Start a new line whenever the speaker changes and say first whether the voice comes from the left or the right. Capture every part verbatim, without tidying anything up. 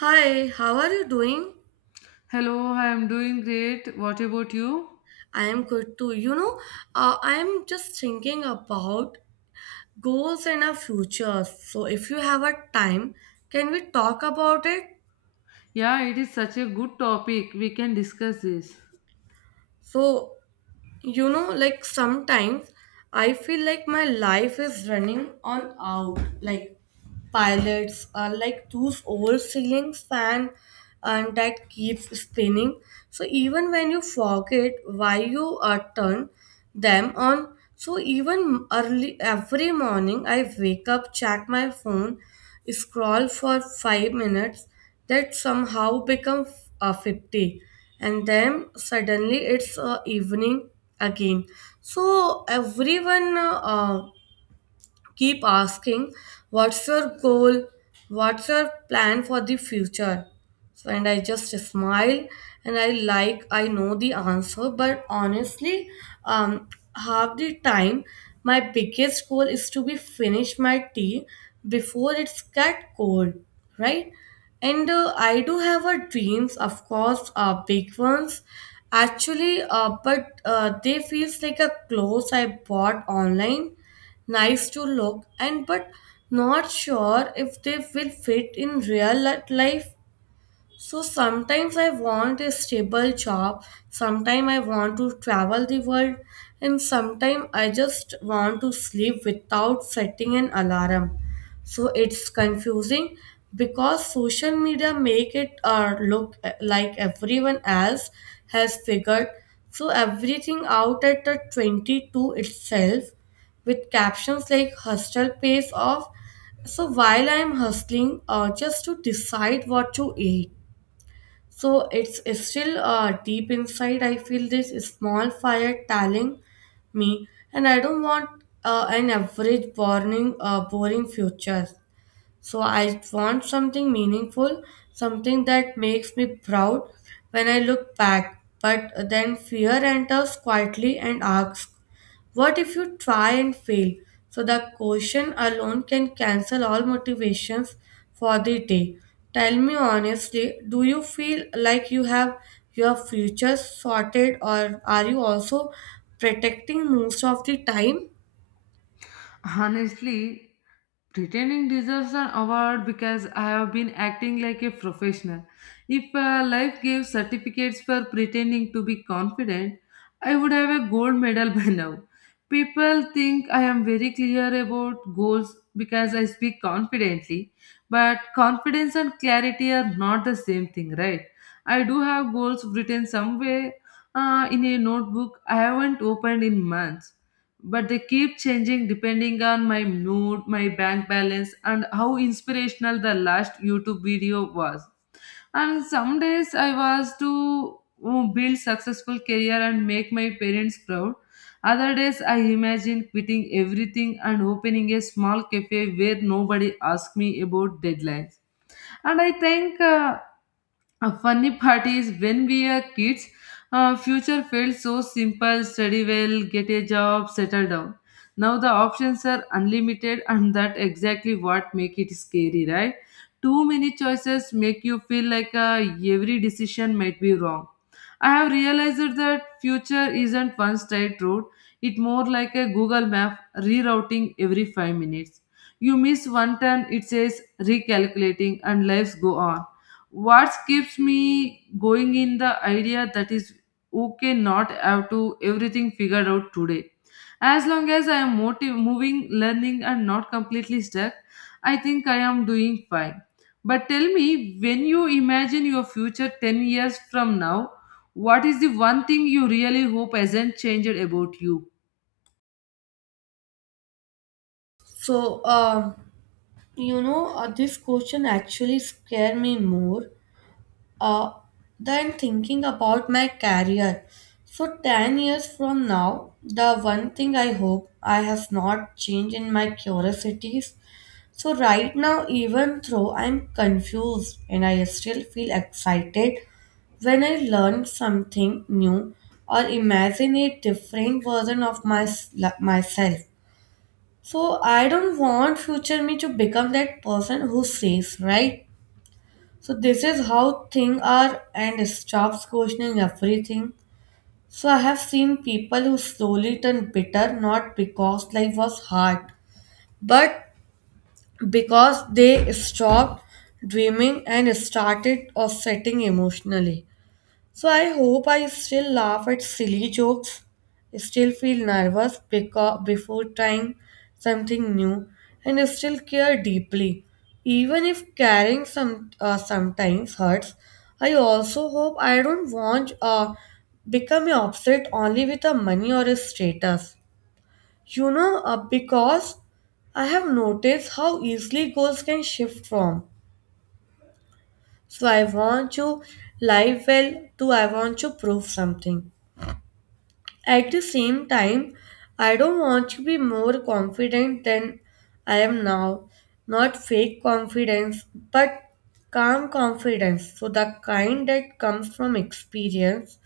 right: Hi, how are you doing?
left: Hello, I am doing great. What about you?
right: I am good too. You know, uh, I am just thinking about goals and our future. So, if you have a time, can we talk about it?
left: Yeah, it is such a good topic. We can discuss this.
right: So, You know, like sometimes I feel like my life is running on out. Like pilots are like those old ceiling fan and that keeps spinning. So even when you forget why you uh, turn them on, so even early every morning I wake up, check my phone, scroll for five minutes that somehow become f- uh, fifty, and then suddenly it's uh, evening again. So everyone uh, keep asking, what's your goal, what's your plan for the future? So and I just smile, and I like I know the answer, but honestly, um half the time my biggest goal is to be finish my tea before it's get cold, right? And uh, I do have a dreams, of course, uh, big ones, actually uh, but uh, they feels like a clothes I bought online, nice to look and but not sure if they will fit in real li- life. So sometimes I want a stable job, sometimes I want to travel the world, and sometimes I just want to sleep without setting an alarm. So it's confusing because social media make it uh, look uh, like everyone else has figured so everything out at the twenty-two itself with captions like "hustle pays off." So while I'm hustling uh, just to decide what to eat. So it's, it's still uh, deep inside. I feel this small fire telling me, and I don't want uh, an average boring, uh, boring future. So I want something meaningful, something that makes me proud when I look back. But then fear enters quietly and asks, what if you try and fail? So the question alone can cancel all motivations for the day. Tell me honestly, do you feel like you have your future sorted, or are you also protecting most of the time?
left: Honestly, pretending deserves an award because I have been acting like a professional. If uh, life gave certificates for pretending to be confident, I would have a gold medal by now. People think I am very clear about goals because I speak confidently, but confidence and clarity are not the same thing, right? I do have goals written somewhere uh, in a notebook I haven't opened in months, but they keep changing depending on my mood, my bank balance, and how inspirational the last YouTube video was. And some days I was to oh, build successful career and make my parents proud. Other days I imagine quitting everything and opening a small cafe where nobody asks me about deadlines. And I think uh, a funny part is when we are kids, uh, future felt so simple, study well, get a job, settle down. Now the options are unlimited, and that exactly what make it scary, right? Too many choices make you feel like uh, every decision might be wrong. I have realized that future isn't one straight road. It more like a Google map rerouting every five minutes. You miss one turn, it says recalculating and lives go on. What keeps me going in the idea that is okay not have to everything figured out today. As long as I am motiv- moving, learning and not completely stuck, I think I am doing fine. But tell me, when you imagine your future ten years from now, what is the one thing you really hope hasn't changed about you?
right: So, um, you know, uh, this question actually scare me more Uh, then thinking about my career. So, ten years from now, the one thing I hope I have not changed in my curiosities. So, right now, even though I'm confused and I still feel excited when I learn something new or imagine a different version of my, myself. So, I don't want future me to become that person who says, right? So this is how things are and stops questioning everything. So I have seen people who slowly turn bitter not because life was hard, but because they stopped dreaming and started offsetting emotionally. So I hope I still laugh at silly jokes, still feel nervous beca- before trying something new, and still care deeply. Even if caring some uh, sometimes hurts, I also hope I don't want uh, become upset only with a money or a status. You know, uh, because I have noticed how easily goals can shift from. So I want to live well to I want to prove something. At the same time, I don't want to be more confident than I am now. Not fake confidence, but calm confidence. So, the kind that comes from experience.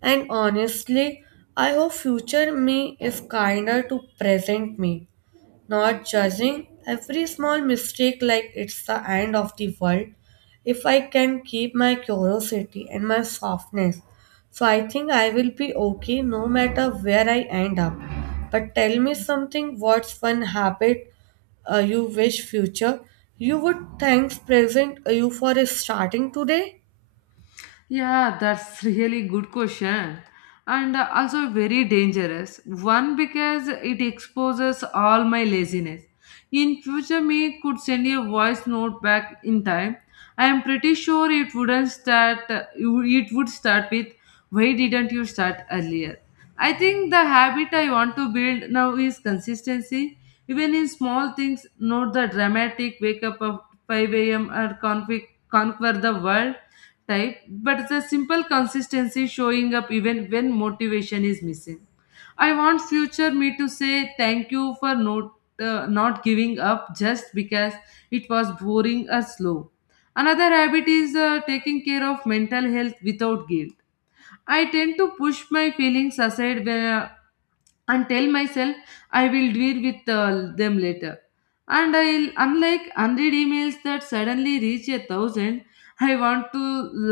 right: And honestly, I hope future me is kinder to present me, not judging every small mistake like it's the end of the world if I can keep my curiosity and my softness. So I think I will be okay no matter where I end up. But tell me something, what's one habit uh, you wish future you would thanks present uh, you for starting today?
left: Yeah, that's really good question. And uh, also very dangerous. One because it exposes all my laziness. In future, me could send a voice note back in time. I am pretty sure it wouldn't start. uh, It would start with, "Why didn't you start earlier?" I think the habit I want to build now is consistency. Even in small things, not the dramatic wake up of five a m or conquer, conquer the world, right? But the simple consistency showing up even when motivation is missing. I want future me to say thank you for not, uh, not giving up just because it was boring or slow. Another habit is uh, taking care of mental health without guilt. I tend to push my feelings aside when, and tell myself I will deal with uh, them later. And I'll, unlike one hundred emails that suddenly reach a thousand, I want to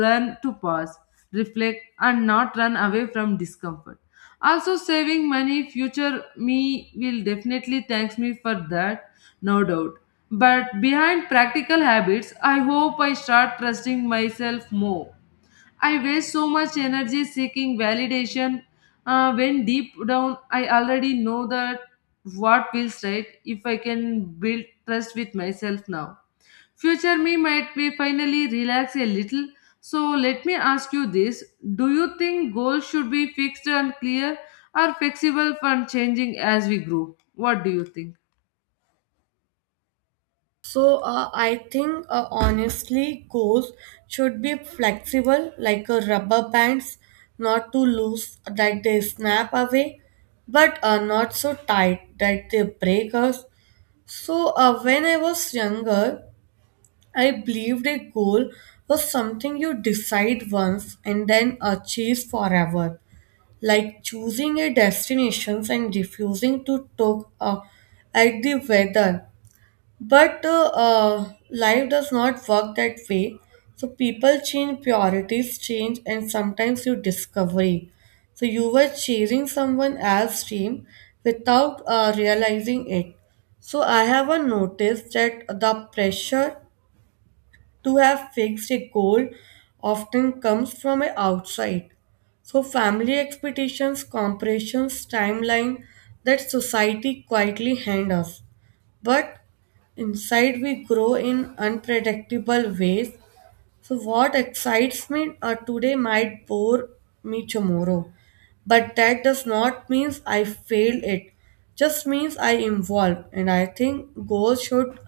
left: learn to pause, reflect, and not run away from discomfort. Also, saving money, future me will definitely thanks me for that, no doubt. But behind practical habits, I hope I start trusting myself more. I waste so much energy seeking validation uh, when deep down I already know that what feels right if I can build trust with myself now. Future me might be finally relax a little. So let me ask you this. Do you think goals should be fixed and clear or flexible and changing as we grow? What do you think?
right: So uh, I think uh, honestly, goals should be flexible, like a rubber bands, not too loose that they snap away, but uh, not so tight that they break us. So uh, when I was younger, I believed a goal was something you decide once and then achieve forever, like choosing a destination and refusing to talk uh, at the weather, but uh, uh, life does not work that way. So people change, priorities change, and sometimes you discovery. So you were chasing someone else's dream without uh, realizing it. So I have uh, noticed that the pressure to have fixed a goal often comes from a outside. So family expectations, comparisons, timeline that society quietly hand us, but inside we grow in unpredictable ways. So, what excites me uh, today might bore me tomorrow, but that does not mean I failed it. Just means I evolved, and I think goals should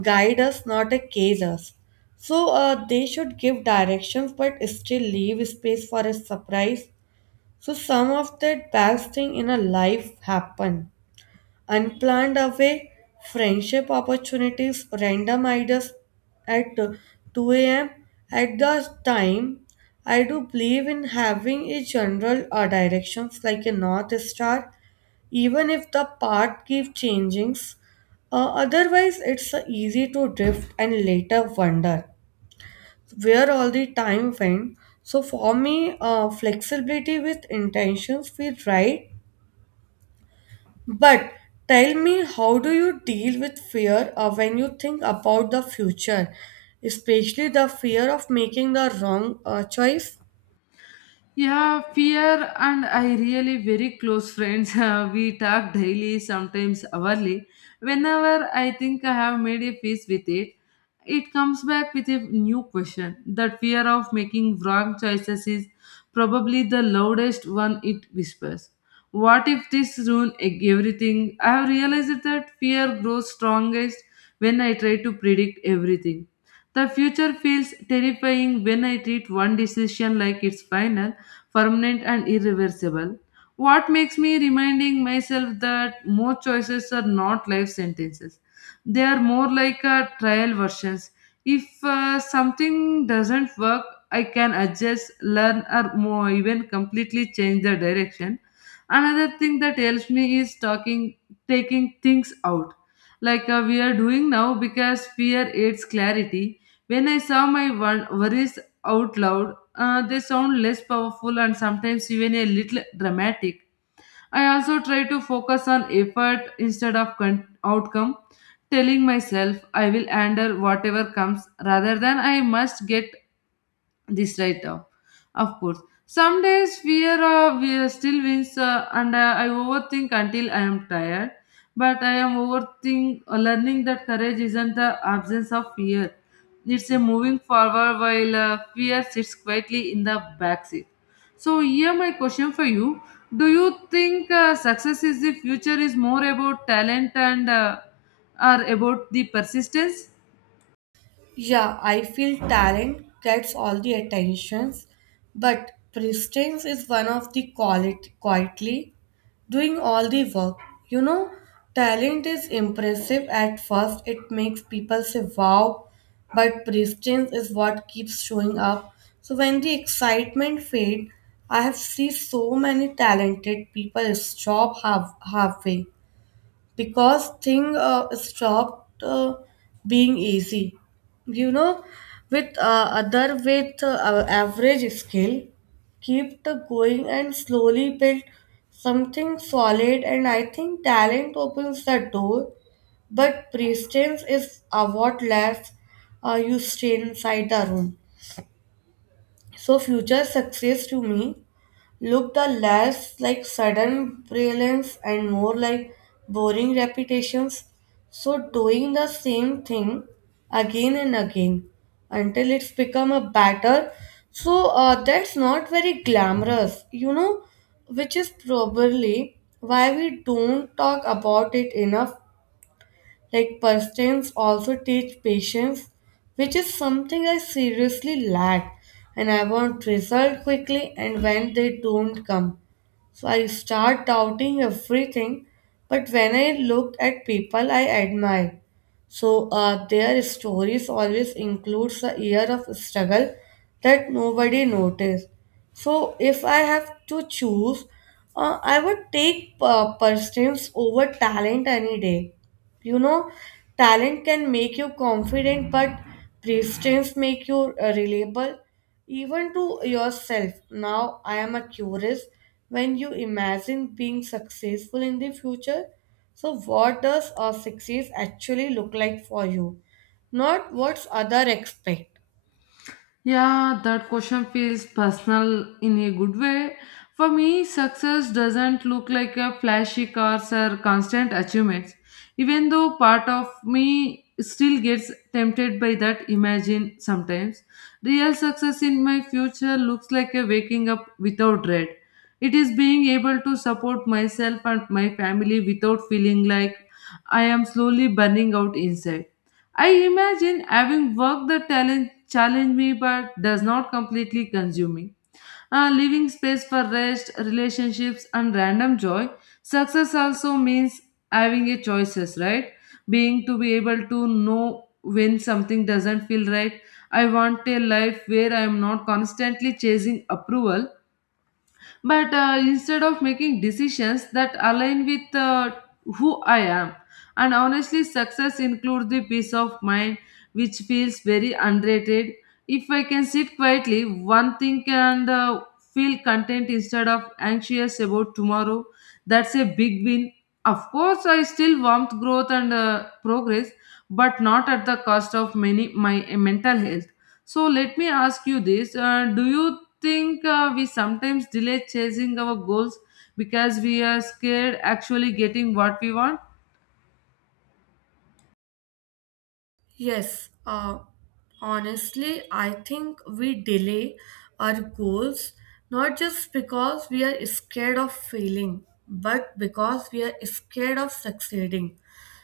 right: guide us, not cage us. So uh, they should give directions, but still leave space for a surprise. So some of the best thing in a life happen unplanned away, friendship opportunities, random ideas at two a m. At the time, I do believe in having a general or directions like a north star, even if the path keeps changing. Uh, otherwise, it's uh, easy to drift and later wonder where all the time went. So for me, uh, flexibility with intentions feel right, but tell me, how do you deal with fear uh, when you think about the future, especially the fear of making the wrong uh, choice?
left: Yeah, fear and I really very close friends. Uh, we talk daily, sometimes hourly. Whenever I think I have made a peace with it, it comes back with a new question. That fear of making wrong choices is probably the loudest one it whispers. What if this ruin e- everything? I have realized that fear grows strongest when I try to predict everything. The future feels terrifying when I treat one decision like it's final, permanent and irreversible. What makes me reminding myself that more choices are not life sentences. They are more like uh, trial versions. If uh, something doesn't work, I can adjust, learn, or more, even completely change the direction. Another thing that helps me is talking, taking things out, like uh, we are doing now, because fear aids clarity. When I saw my wor- worries out loud, uh, they sound less powerful and sometimes even a little dramatic. I also try to focus on effort instead of con- outcome, telling myself I will handle whatever comes rather than I must get this right now. Of course, some days fear uh, we still wins, uh, and uh, I overthink until I am tired, but I am overthink uh, learning that courage isn't the absence of fear. It's a moving forward while uh, fear sits quietly in the backseat. So here my question for you. Do you think uh, success is the future is more about talent and uh, are about the persistence?
right: Yeah, I feel talent gets all the attentions, but presence is one of the quality quietly doing all the work. You know, talent is impressive at first. It makes people say wow, but presence is what keeps showing up. So when the excitement fades, I have seen so many talented people stop half halfway because thing uh, stopped uh, being easy, you know, with uh, other with uh, our average skill kept going and slowly built something solid. And I think talent opens the door, but presence is uh, what lets uh, you stay inside the room. So future success to me look the less like sudden brilliance and more like boring repetitions. So doing the same thing again and again until it's become a batter. So uh, that's not very glamorous, you know, which is probably why we don't talk about it enough. Like pastimes also teach patience, which is something I seriously lack, and I want result quickly and when they don't come. So I start doubting everything, but when I look at people I admire, so uh, their stories always includes a year of struggle that nobody noticed. So if I have to choose, uh, I would take uh, persistence over talent any day. You know, talent can make you confident, but persistence make you uh, reliable even to yourself. Now I am a curious, when you imagine being successful in the future, so what does a success actually look like for you, not what's other expect?
left: Yeah, that question feels personal in a good way. For me, success doesn't look like a flashy cars or constant achievements. Even though part of me still gets tempted by that imagine sometimes, real success in my future looks like a waking up without dread. It is being able to support myself and my family without feeling like I am slowly burning out inside. I imagine having worked the talent challenge me but does not completely consume me. Uh, leaving space for rest, relationships, and random joy. Success also means having a choices, right? Being to be able to know when something doesn't feel right. I want a life where I am not constantly chasing approval, but uh, instead of making decisions that align with uh, who I am. And honestly, success includes the peace of mind, which feels very underrated. If I can sit quietly, one thing and uh, feel content instead of anxious about tomorrow, that's a big win. Of course, I still want growth and uh, progress, but not at the cost of many my mental health. So let me ask you this: uh, Do you think uh, we sometimes delay chasing our goals because we are scared actually getting what we want?
right: Yes, uh, honestly, I think we delay our goals not just because we are scared of failing, but because we are scared of succeeding.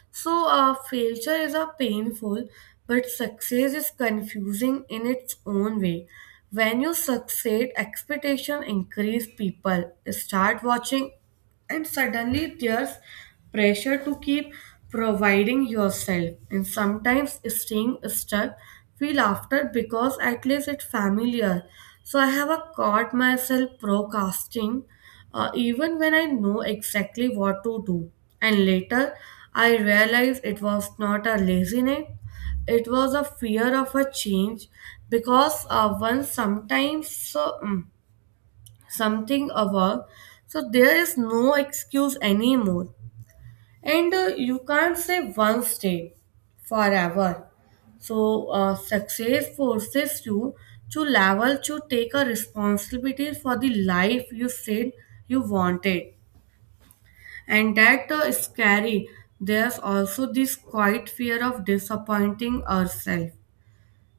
right: So, uh, failure is a painful, but success is confusing in its own way. When you succeed, expectation increase. People start watching and suddenly there's pressure to keep providing yourself, and sometimes staying stuck feel after because at least it's familiar. So I have a caught myself procrastinating uh, even when I know exactly what to do, and later I realized it was not a laziness, it was a fear of a change. Because uh, one sometimes so, mm, something a, so there is no excuse anymore. And uh, you can't say one stay forever. So uh, success forces you to level to take a responsibility for the life you said you wanted, and that uh, is scary. There's also this quiet fear of disappointing ourselves.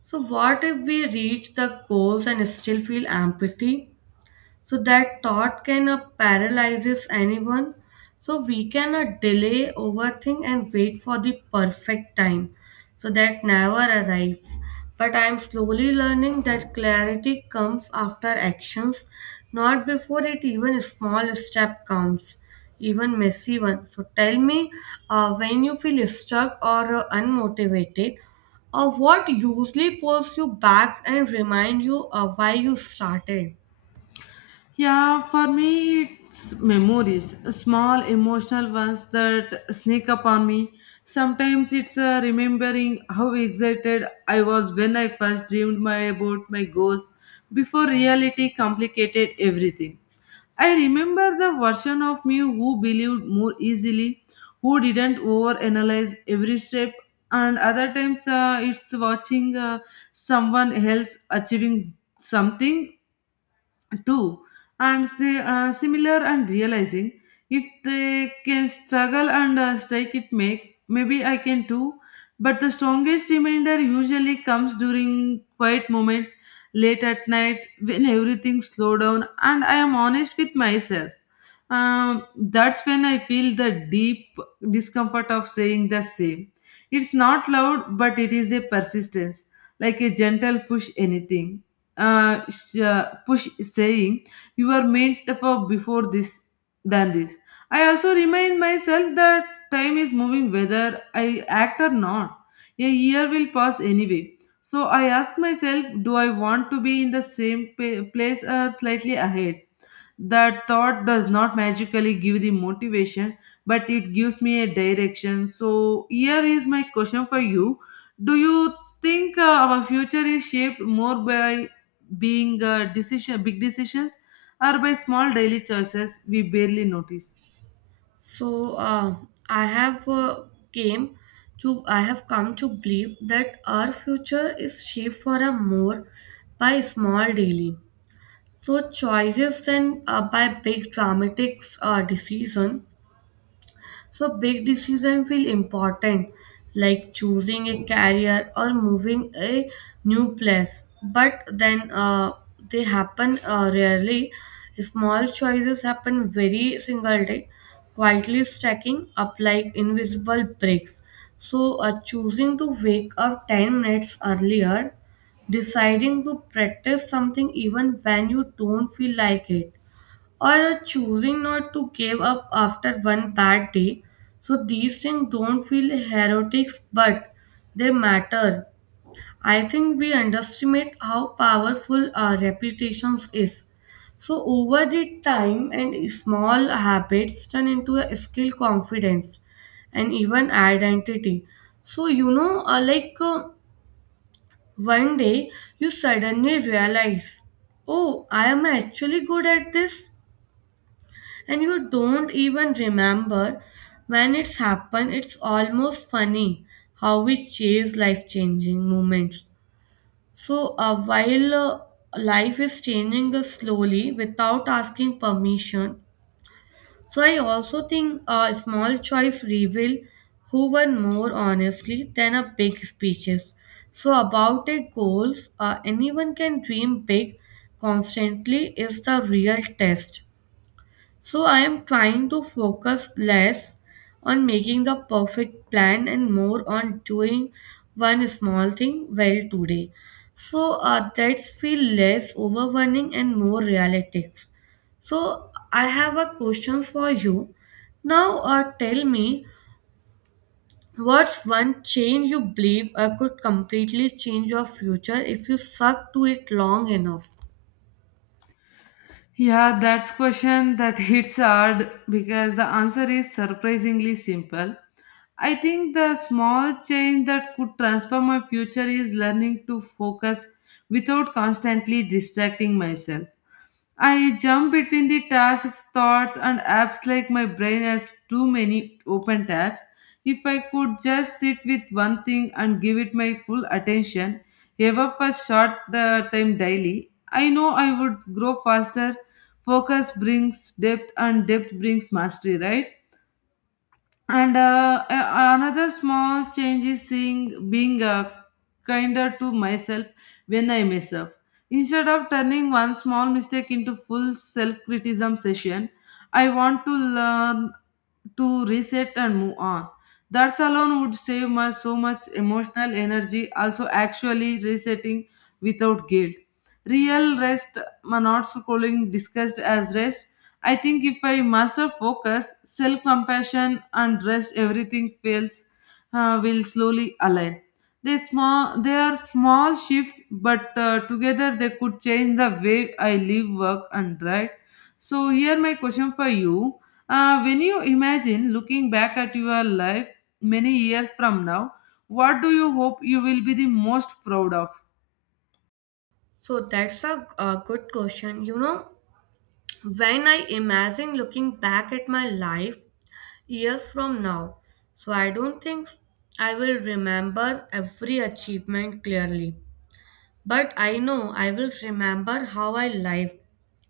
right: So what if we reach the goals and still feel empathy? So that thought can uh, paralyzes anyone. So we can uh, delay, overthink, and wait for the perfect time. So that never arrives. But I am slowly learning that clarity comes after actions, not before it. Even a small step counts, even messy one. So tell me, uh, when you feel stuck or uh, unmotivated, uh, what usually pulls you back and remind you uh, why you started?
left: Yeah, for me, it's memories, small emotional ones that sneak up on me. Sometimes it's uh, remembering how excited I was when I first dreamed my about my goals before reality complicated everything. I remember the version of me who believed more easily, who didn't overanalyze every step, and other times uh, it's watching uh, someone else achieving something too and say uh, similar and realizing if they can struggle and uh, strike it make maybe I can too. But the strongest reminder usually comes during quiet moments late at nights when everything slow down and I am honest with myself. um, that's when I feel the deep discomfort of saying the same. It's not loud but it is a persistence, like a gentle push anything, uh, sh- uh, push saying you were made for before this than this. I also remind myself that time is moving whether I act or not. A year will pass anyway, so I ask myself, do I want to be in the same pa- place or slightly ahead? That thought does not magically give the motivation, but it gives me a direction. So, here is my question for you. Do you think uh, our future is shaped more by being uh, decision, big decisions or by small daily choices we barely notice?
right: So uh, I have uh, came to I have come to believe that our future is shaped for a more by small daily so choices than uh, by big dramatic uh, decision. So big decisions feel important, like choosing a career or moving a new place. But then uh, they happen uh, rarely. Small choices happen very single day, quietly stacking up like invisible bricks. So uh, choosing to wake up ten minutes earlier, deciding to practice something even when you don't feel like it, or choosing not to give up after one bad day. So these things don't feel heroic, but they matter. I think we underestimate how powerful our reputations is. So over the time and small habits turn into a skill confidence and even identity. So you know uh, like uh, one day you suddenly realize, oh, I am actually good at this, and you don't even remember when it's happened. It's almost funny how we chase life changing moments. So, uh, while uh, Life is changing us slowly without asking permission, so I also think a small choice reveal who won more honestly than a big speeches. So about a goals, uh, anyone can dream big constantly is the real test. So I am trying to focus less on making the perfect plan and more on doing one small thing well today. So uh, that's feel less overwhelming and more realistic. So I have a question for you. Now uh, tell me, what's one change you believe uh, could completely change your future if you stuck to it long enough?
left: Yeah, that's question that hits hard because the answer is surprisingly simple. I think the small change that could transform my future is learning to focus without constantly distracting myself. I jump between the tasks, thoughts, and apps like my brain has too many open tabs. If I could just sit with one thing and give it my full attention, ever for short the time daily, I know I would grow faster. Focus brings depth, and depth brings mastery, right? And uh, a- another small change is seeing being uh, kinder to myself when I mess up. Instead of turning one small mistake into full self-criticism session, I want to learn to reset and move on. That alone would save me so much emotional energy. Also, actually resetting without guilt. Real rest, ma- not calling discussed as rest. I think if I master focus, self compassion, and rest, everything fails uh, will slowly align. They small, they are small shifts, but uh, together they could change the way I live, work, and write. So here my question for you: uh, When you imagine looking back at your life many years from now, what do you hope you will be the most proud of?
right: So that's a, a good question. You know, when I imagine looking back at my life years from now. So I don't think I will remember every achievement clearly, but I know I will remember how I lived.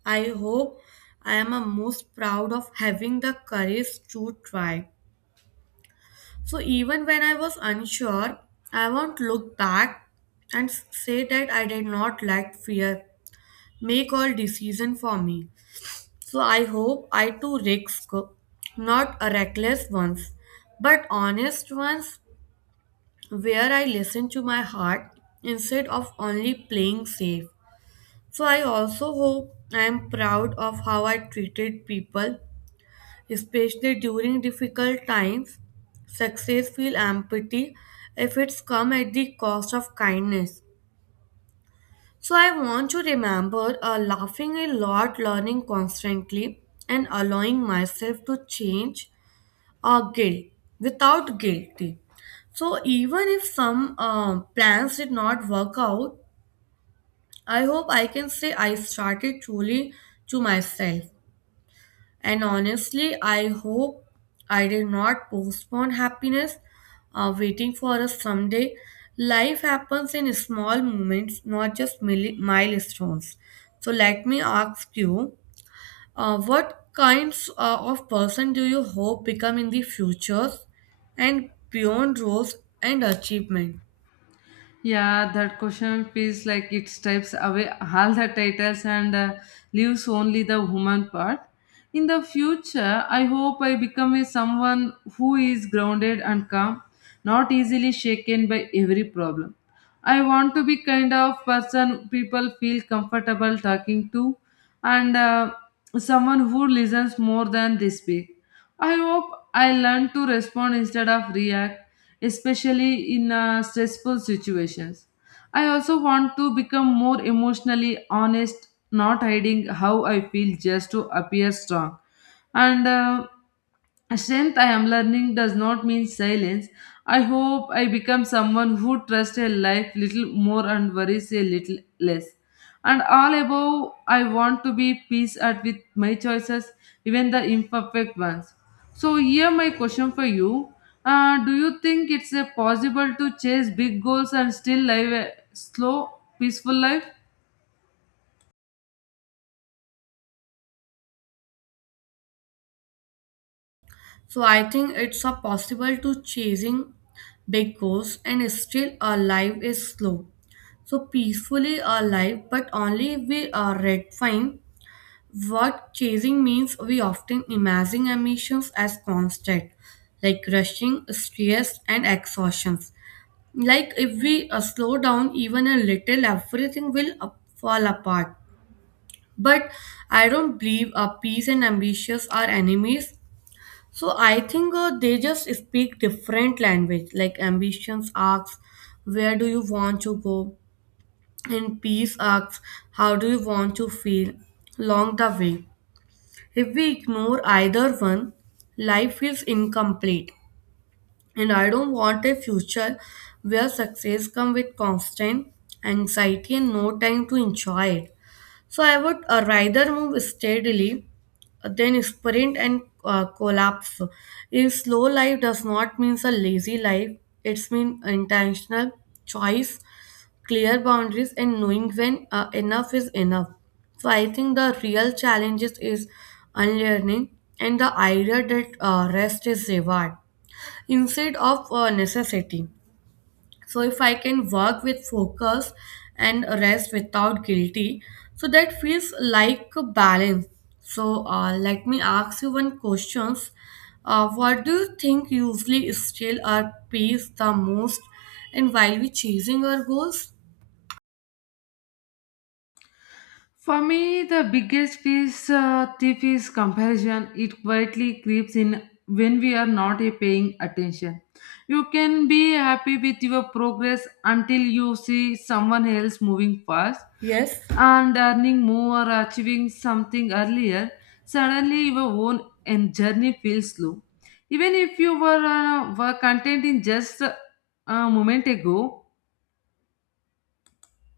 right: I hope I am a most proud of having the courage to try. So even when I was unsure, I won't look back and say that I did not let fear make all decision for me. So I hope I too risk, not a reckless ones, but honest ones, where I listen to my heart instead of only playing safe. So I also hope I am proud of how I treated people, especially during difficult times. Success feel empathy if it's come at the cost of kindness. So I want to remember uh, laughing a lot, learning constantly, and allowing myself to change or guilt without guilty. So even if some um, plans did not work out, I hope I can say I started truly to myself. And honestly, I hope I did not postpone happiness, uh, waiting for a someday. Life happens in small moments, not just mili- milestones. So let me ask you, uh, what kinds uh, of person do you hope become in the futures and beyond roles and achievement?
left: Yeah, that question feels like it strips away all the titles and uh, leaves only the woman part. In the future, I hope I become a someone who is grounded and calm, not easily shaken by every problem. I want to be kind of person people feel comfortable talking to, and uh, someone who listens more than they speak. I hope I learn to respond instead of react, especially in uh, stressful situations. I also want to become more emotionally honest, not hiding how I feel just to appear strong. And uh, strength I am learning does not mean silence. I hope I become someone who trusts a life little more and worries a little less. And all above, I want to be peace at with my choices, even the imperfect ones. So here my question for you: uh, Do you think it's uh, possible to chase big goals and still live a slow, peaceful life?
right: So I think it's a possible to chasing big goals and still our life is slow. So peacefully alive, but only we are redefine what chasing means. We often imagine ambitions as constant, like rushing, stress, and exhaustion. Like if we uh, slow down even a little everything will up, fall apart, but I don't believe uh, peace and ambitions are enemies. So I think uh, they just speak different language. Like ambitions asks, where do you want to go, and peace asks, how do you want to feel along the way? If we ignore either one, life is incomplete, and I don't want a future where success comes with constant anxiety and no time to enjoy it. So I would uh, rather move steadily than sprint and uh, collapse. A slow life does not mean a lazy life. It's mean intentional choice, clear boundaries, and knowing when uh, enough is enough. So I think the real challenges is unlearning and the idea that uh, rest is reward instead of uh, necessity. So if I can work with focus and rest without guilty, so that feels like a balance. So uh, let me ask you one questions, uh, what do you think usually steal our peace the most and while we chasing our goals?
left: For me, the biggest is, uh, tip is comparison. It quietly creeps in when we are not uh, paying attention. You can be happy with your progress until you see someone else moving fast
right: Yes.
left: and earning more or achieving something earlier. Suddenly, your own and journey feels slow. Even if you were, uh, were content in just uh, a moment ago,